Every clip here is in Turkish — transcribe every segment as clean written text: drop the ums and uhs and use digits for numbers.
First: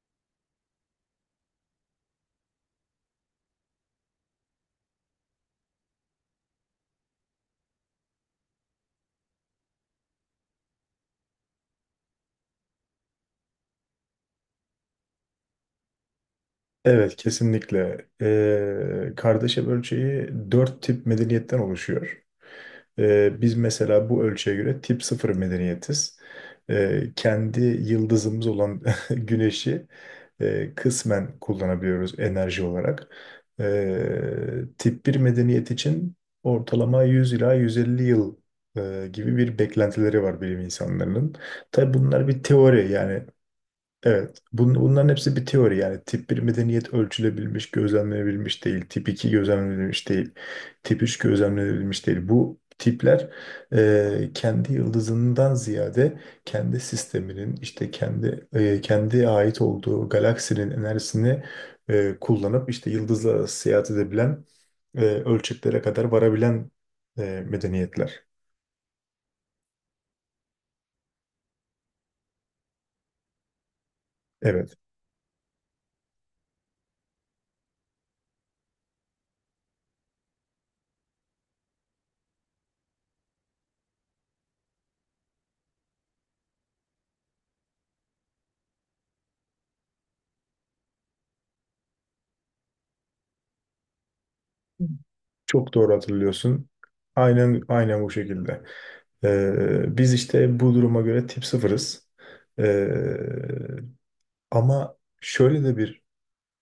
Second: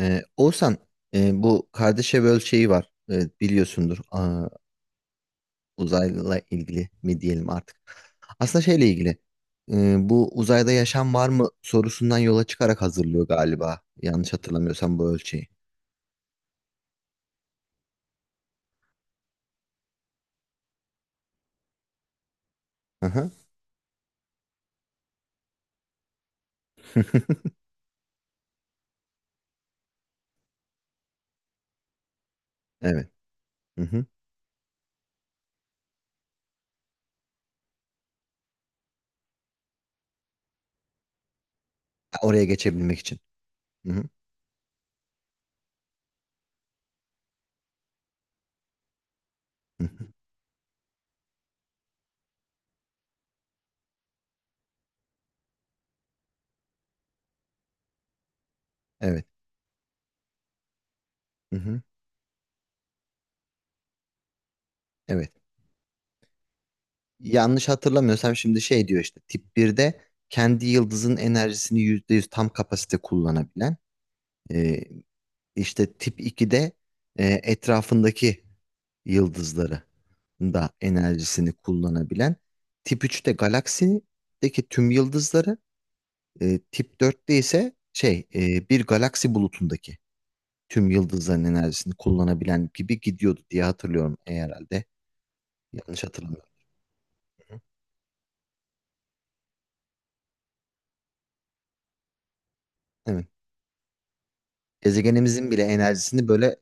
Oğuzhan, bu Kardashev ölçeği var. Biliyorsundur. Uzayla ilgili mi diyelim artık. Aslında şeyle ilgili. Bu uzayda yaşam var mı sorusundan yola çıkarak hazırlıyor galiba. Yanlış hatırlamıyorsam bu ölçeği. Evet, kesinlikle. Kardeşev ölçeği dört tip medeniyetten oluşuyor. Hı hı. Biz mesela bu ölçüye göre tip sıfır medeniyetiz. Kendi yıldızımız olan güneşi kısmen kullanabiliyoruz enerji olarak. Evet. Hı hı. Ee, tip bir medeniyet için ortalama 100 ila 150 yıl gibi bir beklentileri var bilim insanlarının. Tabii Ha, bunlar bir oraya teori, geçebilmek için. yani Hı hı. evet. Bunların hepsi bir teori yani. Tip bir medeniyet ölçülebilmiş, gözlemlenebilmiş değil. Tip 2 Hı gözlemlenebilmiş hı. değil. Tip 3 gözlemlenebilmiş değil. Bu tipler kendi yıldızından ziyade kendi sisteminin işte kendi Evet. kendi ait olduğu galaksinin enerjisini Hı hı. Kullanıp işte yıldızla arası seyahat edebilen Evet. ölçeklere kadar varabilen Yanlış medeniyetler. hatırlamıyorsam şimdi şey diyor işte tip birde kendi yıldızın enerjisini %100 tam kapasite kullanabilen, Evet. e, İşte tip 2'de etrafındaki yıldızları da enerjisini kullanabilen. Tip 3'te galaksideki tüm yıldızları, tip 4'te ise şey, bir galaksi bulutundaki tüm yıldızların enerjisini kullanabilen gibi gidiyordu diye hatırlıyorum herhalde. Çok doğru Yanlış hatırlamıyorum. hatırlıyorsun. Aynen aynen bu şekilde. Biz işte bu duruma göre tip sıfırız. Ee, Evet. ama Gezegenimizin bile şöyle de bir enerjisini böyle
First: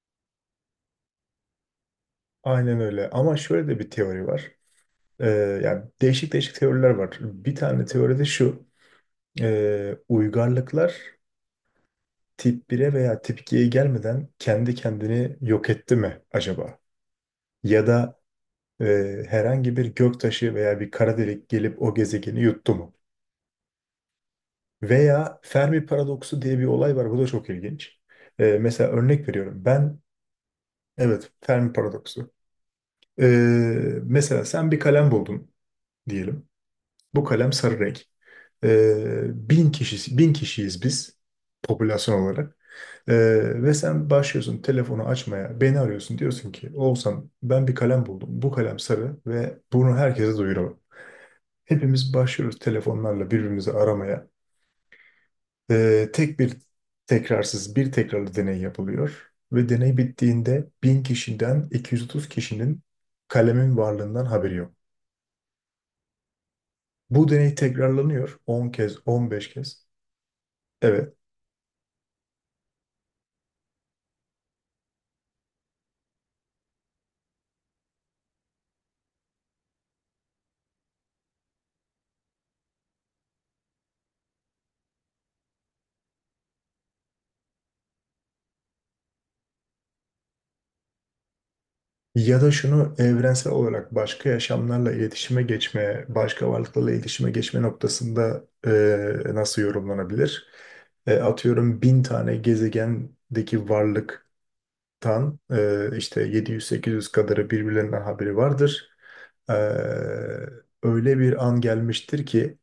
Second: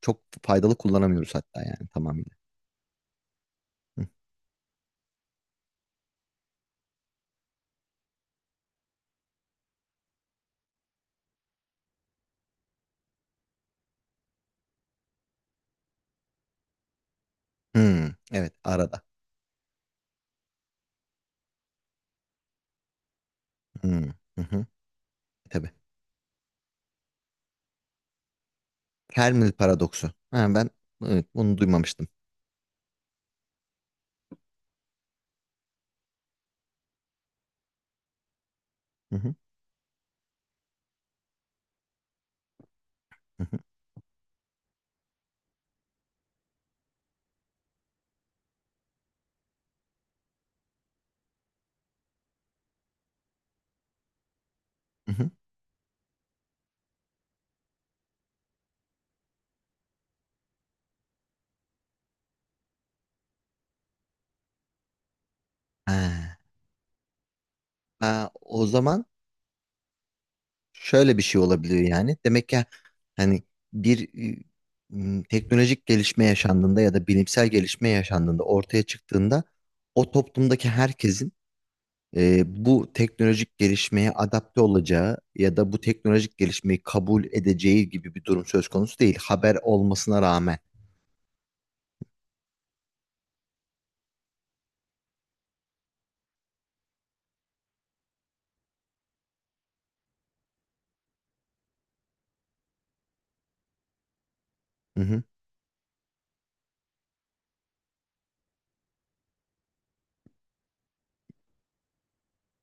çok faydalı kullanamıyoruz hatta yani tamamıyla. aynen öyle, ama şöyle de bir Hı. teori var. Ee, yani değişik değişik teoriler var. Bir tane teoride şu: uygarlıklar tip bir'e veya tip 2'ye gelmeden kendi kendini yok etti mi acaba? Ya Hmm, da evet arada. Herhangi bir göktaşı veya bir kara delik gelip o gezegeni yuttu mu? Hmm, hı hı, Veya tabii. Fermi paradoksu diye bir olay var. Bu da çok ilginç. Mesela örnek Fermi veriyorum. Ben, paradoksu. Ha, ben, evet, evet, bunu Fermi duymamıştım. paradoksu. Ee, mesela sen bir kalem buldun diyelim. Bu kalem sarı renk. Hı Ee, hı, bin kişi, bin kişiyiz biz popülasyon olarak. Hı hı, Ve sen başlıyorsun telefonu açmaya, beni arıyorsun. Diyorsun ki Oğuzhan, ben bir kalem buldum. Bu kalem sarı ve bunu herkese duyuralım. Hepimiz başlıyoruz telefonlarla birbirimizi aramaya. hı hı. Ee, tek bir tekrarsız bir tekrarlı deney yapılıyor ve deney bittiğinde 1000 kişiden 230 kişinin kalemin varlığından haberi yok. Ha. Bu deney Ha, tekrarlanıyor o 10 kez, zaman 15 kez. Evet. şöyle bir şey olabiliyor yani. Demek ki hani bir, e, teknolojik gelişme yaşandığında ya da bilimsel gelişme yaşandığında ortaya çıktığında o toplumdaki herkesin bu teknolojik gelişmeye adapte olacağı ya da bu teknolojik gelişmeyi kabul edeceği gibi bir durum söz konusu değil. Haber olmasına rağmen. Ya da şunu evrensel olarak başka yaşamlarla iletişime geçme, başka varlıklarla iletişime geçme noktasında nasıl yorumlanabilir? Atıyorum bin tane gezegendeki varlık Hı hı. tan işte 700-800 kadarı birbirlerinden haberi vardır. E, öyle bir an gelmiştir ki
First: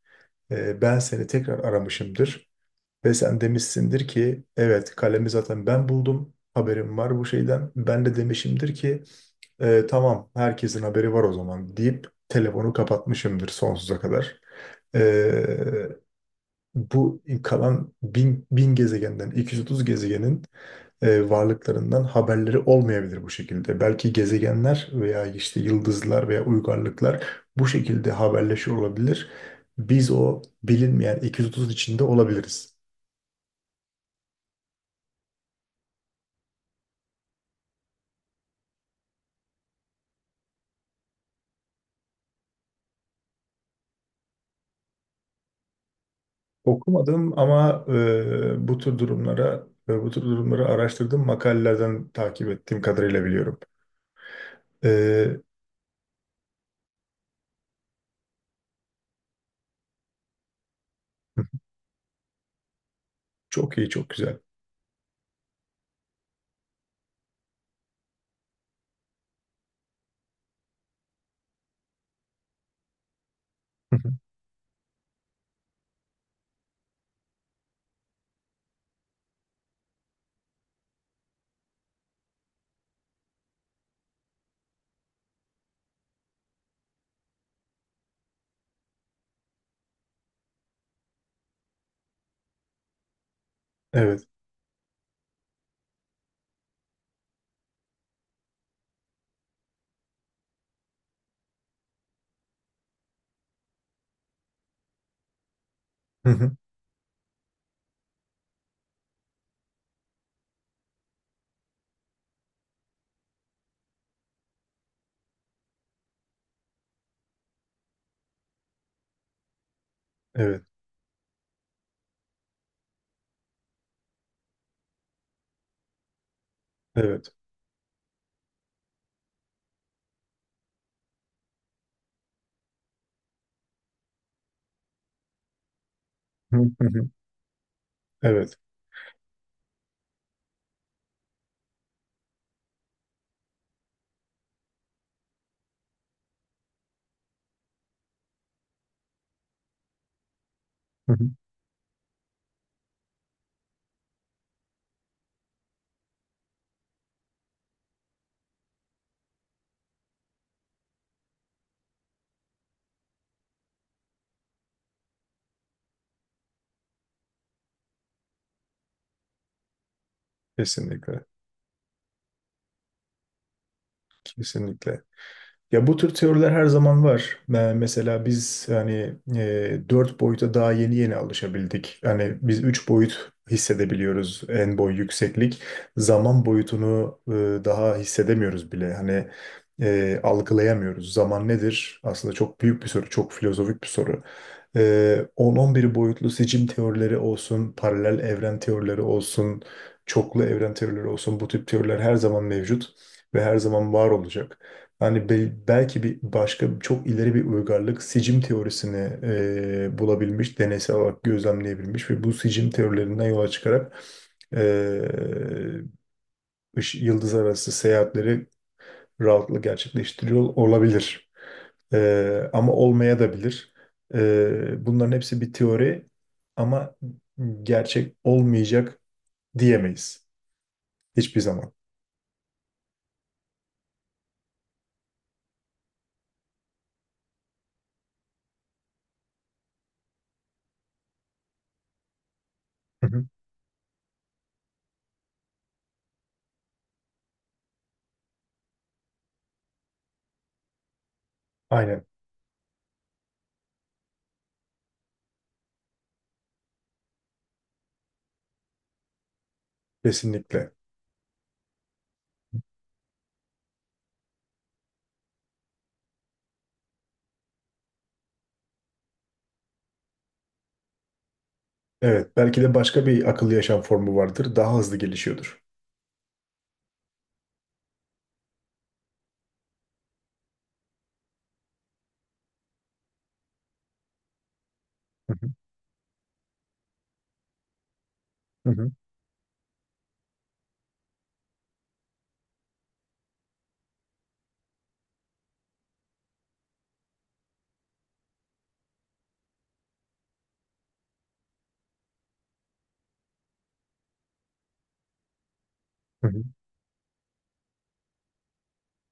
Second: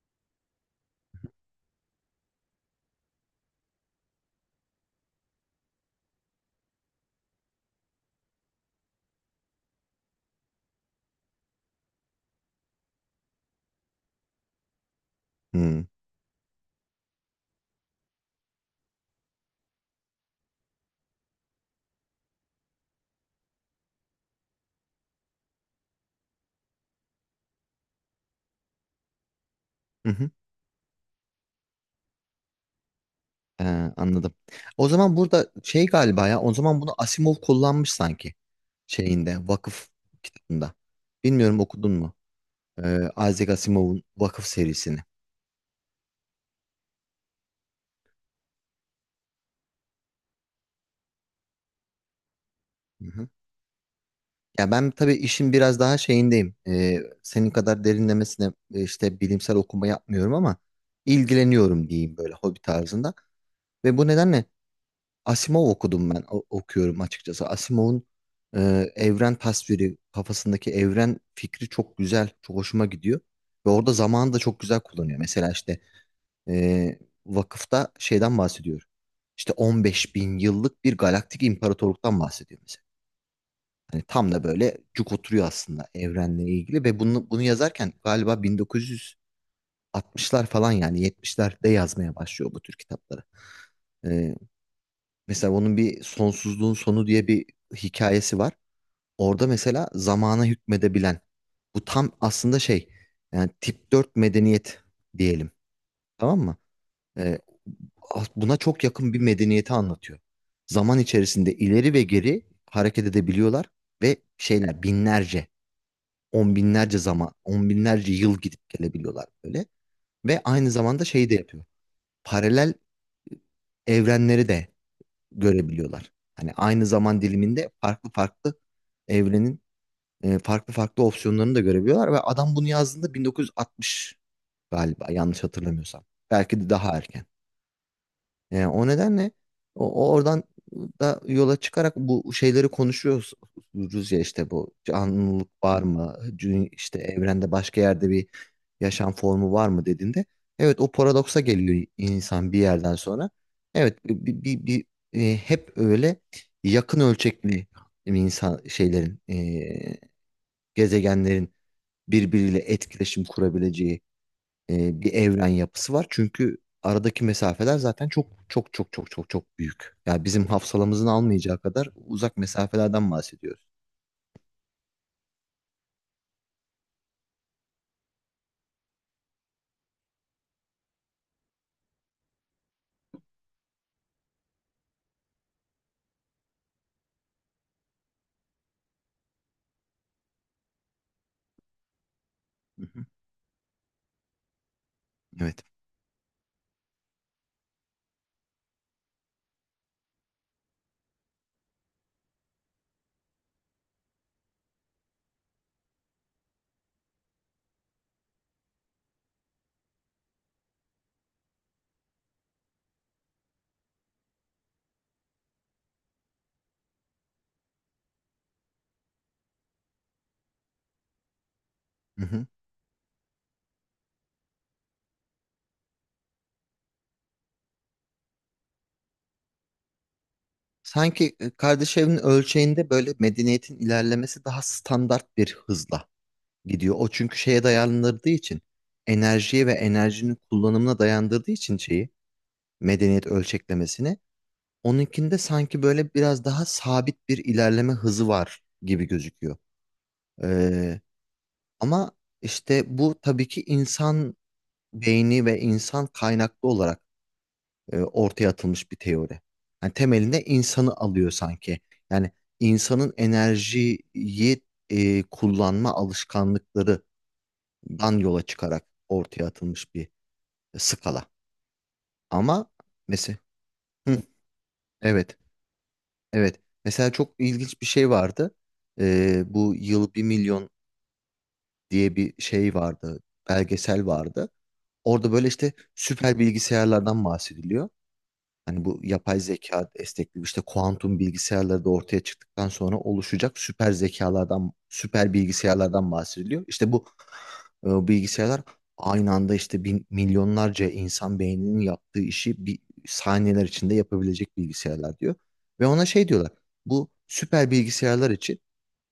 ben seni tekrar aramışımdır ve sen demişsindir ki evet, kalemi zaten ben buldum. Haberim var bu şeyden. Ben de demişimdir ki tamam, herkesin haberi var o zaman" deyip telefonu kapatmışımdır sonsuza kadar. Hı hı. E, bu kalan bin, bin gezegenden 230 gezegenin varlıklarından haberleri olmayabilir bu şekilde. Belki gezegenler veya işte yıldızlar veya uygarlıklar bu şekilde haberleşiyor olabilir. Biz Hı. o bilinmeyen 230 içinde olabiliriz. Ee, Anladım. O zaman burada şey galiba, ya o zaman bunu Asimov kullanmış sanki şeyinde vakıf kitabında. Bilmiyorum, okudun mu? Isaac Asimov'un Vakıf serisini. Okumadım ama bu tür durumları araştırdığım makalelerden takip ettiğim Hı kadarıyla hı. biliyorum. Ya ben tabii E, işin biraz daha şeyindeyim. Senin kadar derinlemesine işte bilimsel okuma yapmıyorum ama ilgileniyorum diyeyim böyle hobi tarzında. çok iyi, Ve bu çok güzel. nedenle Asimov okudum ben, okuyorum açıkçası. Asimov'un e, evren tasviri, kafasındaki evren fikri çok güzel, çok hoşuma gidiyor. Ve orada Evet. zamanı da çok güzel kullanıyor. Mesela işte, e, vakıfta şeyden bahsediyor. İşte 15 bin yıllık bir galaktik imparatorluktan bahsediyor mesela. Hani tam da böyle cuk oturuyor aslında evrenle ilgili ve bunu yazarken galiba 1960'lar falan, yani 70'lerde yazmaya başlıyor bu tür kitapları. Evet. Ee, Mesela onun bir Sonsuzluğun Sonu diye bir hikayesi var. Orada mesela zamana hükmedebilen, bu tam aslında şey, yani tip 4 medeniyet diyelim, Hı tamam hı. mı? Buna çok yakın bir medeniyeti anlatıyor. Zaman içerisinde ileri ve geri hareket edebiliyorlar ve şeyler binlerce, on binlerce zaman, on binlerce yıl gidip gelebiliyorlar böyle. Ve Evet. aynı zamanda şeyi de yapıyor. Paralel e, evrenleri de görebiliyorlar. Hani aynı zaman Evet. diliminde farklı farklı evrenin farklı farklı opsiyonlarını da görebiliyorlar ve adam bunu yazdığında 1960, galiba yanlış hatırlamıyorsam. Hı Belki de daha hı. erken. Evet. Yani o nedenle o oradan da yola çıkarak bu şeyleri konuşuyoruz, ya işte bu canlılık var mı? İşte evrende başka yerde bir yaşam formu var mı dediğinde, evet, o Hı hı. paradoksa geliyor insan bir yerden sonra. Evet, hep öyle yakın ölçekli insan şeylerin, gezegenlerin birbiriyle etkileşim kurabileceği bir evren yapısı var. Çünkü aradaki mesafeler zaten çok çok çok çok çok çok büyük. Yani bizim hafsalamızın Kesinlikle. almayacağı kadar uzak mesafelerden bahsediyoruz. Kesinlikle. Ya bu tür teoriler her zaman var. Mesela biz hani dört boyuta daha yeni yeni alışabildik. Hani biz üç boyut hissedebiliyoruz: en, boy, yükseklik. Zaman boyutunu daha hissedemiyoruz bile. Hani algılayamıyoruz. Zaman nedir? Aslında çok büyük Hı bir hı. soru, çok filozofik bir soru. On Evet. on bir boyutlu seçim teorileri olsun, paralel evren teorileri olsun, çoklu evren teorileri olsun, bu tip teoriler her zaman mevcut ve her zaman var olacak. Yani belki bir başka çok ileri bir uygarlık sicim teorisini bulabilmiş, deneysel olarak gözlemleyebilmiş ve bu sicim teorilerinden yola çıkarak e, yıldız arası seyahatleri rahatlıkla gerçekleştiriyor olabilir. Hı hı. Ama olmaya da bilir. Bunların hepsi bir teori, ama gerçek olmayacak diyemeyiz. Sanki Hiçbir zaman. kardeş evinin ölçeğinde böyle medeniyetin ilerlemesi daha standart bir hızla gidiyor. O, çünkü şeye dayandırdığı için, enerjiye ve enerjinin kullanımına dayandırdığı için, şeyi, Hı hı. medeniyet ölçeklemesini, onunkinde sanki böyle biraz daha sabit bir ilerleme hızı var gibi gözüküyor. Ee, Aynen. Ama işte bu tabii ki insan beyni ve insan kaynaklı olarak ortaya atılmış bir teori. Yani temelinde Kesinlikle. insanı alıyor sanki. Yani insanın enerjiyi kullanma alışkanlıklarından yola çıkarak ortaya atılmış bir skala. Evet. Belki Ama de başka bir mesela akıllı yaşam formu hı, vardır. Daha hızlı evet. gelişiyordur. Evet. Mesela çok ilginç bir şey vardı. Bu Yıl Bir Milyon diye bir şey vardı. Belgesel vardı. Orada Hı böyle hı. işte süper bilgisayarlardan bahsediliyor. Hı Hani hı. bu yapay zeka destekli işte kuantum bilgisayarları da ortaya çıktıktan sonra oluşacak süper zekalardan, süper bilgisayarlardan bahsediliyor. İşte bu bilgisayarlar aynı anda işte bin, milyonlarca insan beyninin yaptığı işi bir saniyeler içinde yapabilecek bilgisayarlar diyor. Ve ona Hı şey hı. diyorlar. Bu süper bilgisayarlar için,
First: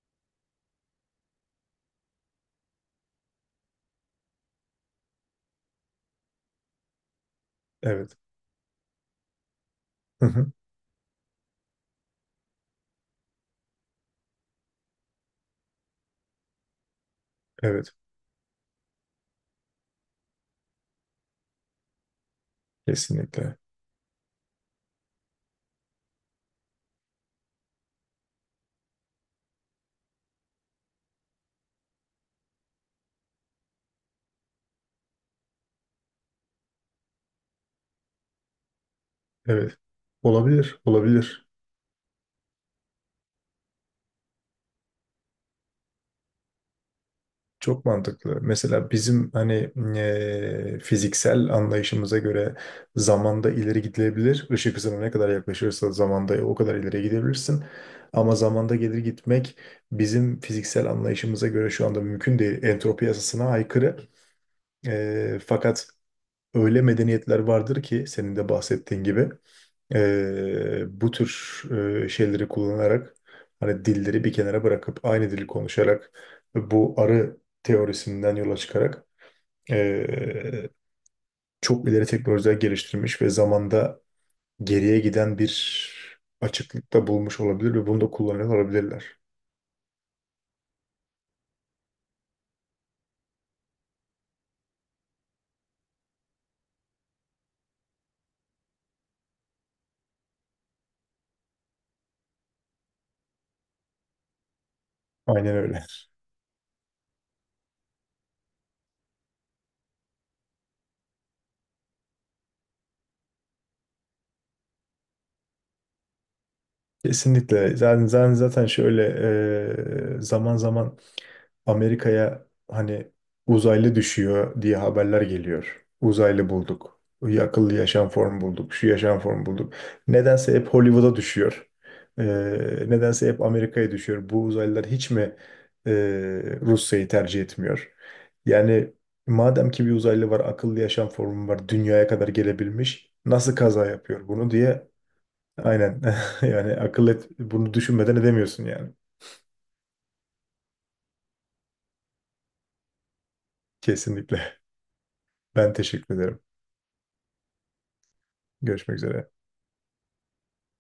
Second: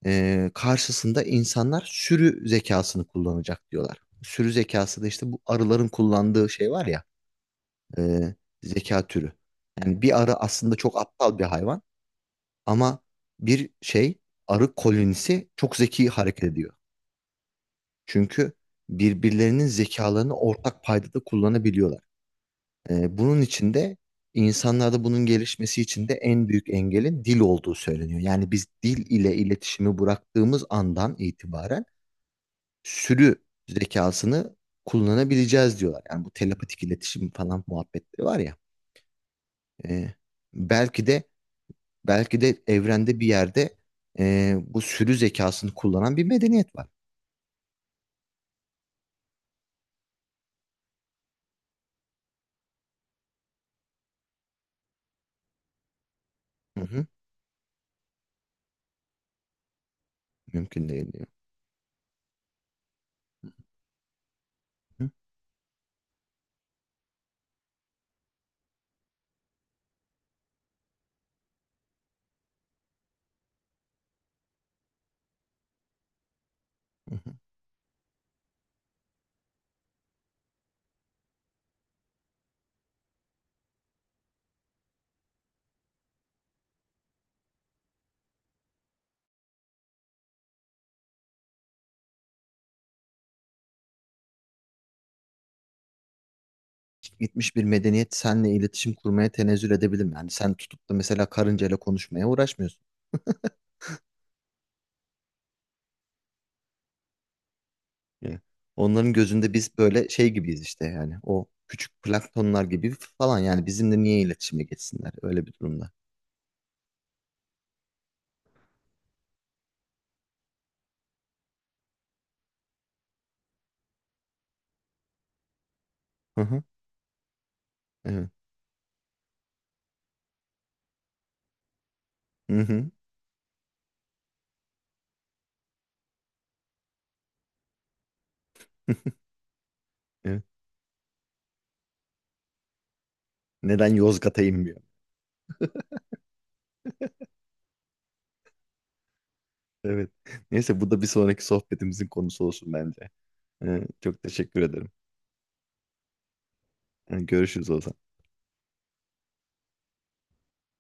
karşısında insanlar sürü zekasını kullanacak diyorlar. Sürü zekası da işte bu arıların kullandığı şey var ya, Evet. e, zeka türü. Yani bir Hı arı hı. aslında çok aptal bir hayvan ama bir şey arı kolonisi çok zeki hareket ediyor. Evet. Çünkü birbirlerinin zekalarını ortak paydada kullanabiliyorlar. Bunun Kesinlikle. için de, insanlarda bunun gelişmesi için de, en büyük engelin dil olduğu söyleniyor. Yani biz dil ile iletişimi bıraktığımız andan itibaren sürü zekasını kullanabileceğiz diyorlar. Yani bu telepatik iletişim falan muhabbetleri var ya. Evet. e, Olabilir. belki de Olabilir. Belki de evrende bir yerde bu sürü zekasını kullanan bir medeniyet var. Çok mantıklı. Mesela bizim hani fiziksel anlayışımıza göre zamanda ileri gidilebilir. Işık hızına ne kadar yaklaşırsa zamanda o kadar Hı ileri hı, gidebilirsin. Ama zamanda gelir gitmek bizim fiziksel mümkün değil diyor. anlayışımıza göre şu anda mümkün değil. Entropi yasasına aykırı. Hı Fakat öyle medeniyetler vardır ki senin de bahsettiğin gibi. Bu tür şeyleri kullanarak hani dilleri bir kenara bırakıp aynı dili konuşarak ve bu hı. Hı. arı teorisinden yola çıkarak e, çok ileri teknolojiler geliştirmiş ve zamanda geriye giden bir açıklıkta bulmuş olabilir ve bunu da kullanıyor olabilirler. Gitmiş bir medeniyet seninle iletişim kurmaya tenezzül edebilir mi? Yani sen tutup da mesela karıncayla konuşmaya uğraşmıyorsun. Aynen öyle. Yani onların gözünde biz böyle şey gibiyiz işte, yani o küçük planktonlar gibi falan, yani bizimle niye iletişime geçsinler öyle bir durumda. Kesinlikle. Zaten zaten zaten şöyle zaman zaman Amerika'ya hani uzaylı düşüyor diye haberler geliyor. Hı Uzaylı hı, bulduk. Akıllı yaşam evet. formu bulduk. Şu yaşam formu bulduk. Nedense hep Hollywood'a düşüyor. Ee, Hı hı, nedense hep Amerika'ya düşüyor. Bu uzaylılar hiç mi e, Rusya'yı tercih etmiyor? Yani madem ki bir uzaylı var, evet. akıllı yaşam formu var, dünyaya kadar gelebilmiş, nasıl kaza Neden yapıyor Yozgat'a bunu inmiyor? diye aynen yani akıl et, bunu düşünmeden edemiyorsun yani. Evet. Neyse bu da bir sonraki sohbetimizin konusu olsun bence. Çok Kesinlikle. teşekkür ederim. Ben teşekkür ederim. Görüşürüz o zaman. Görüşmek üzere.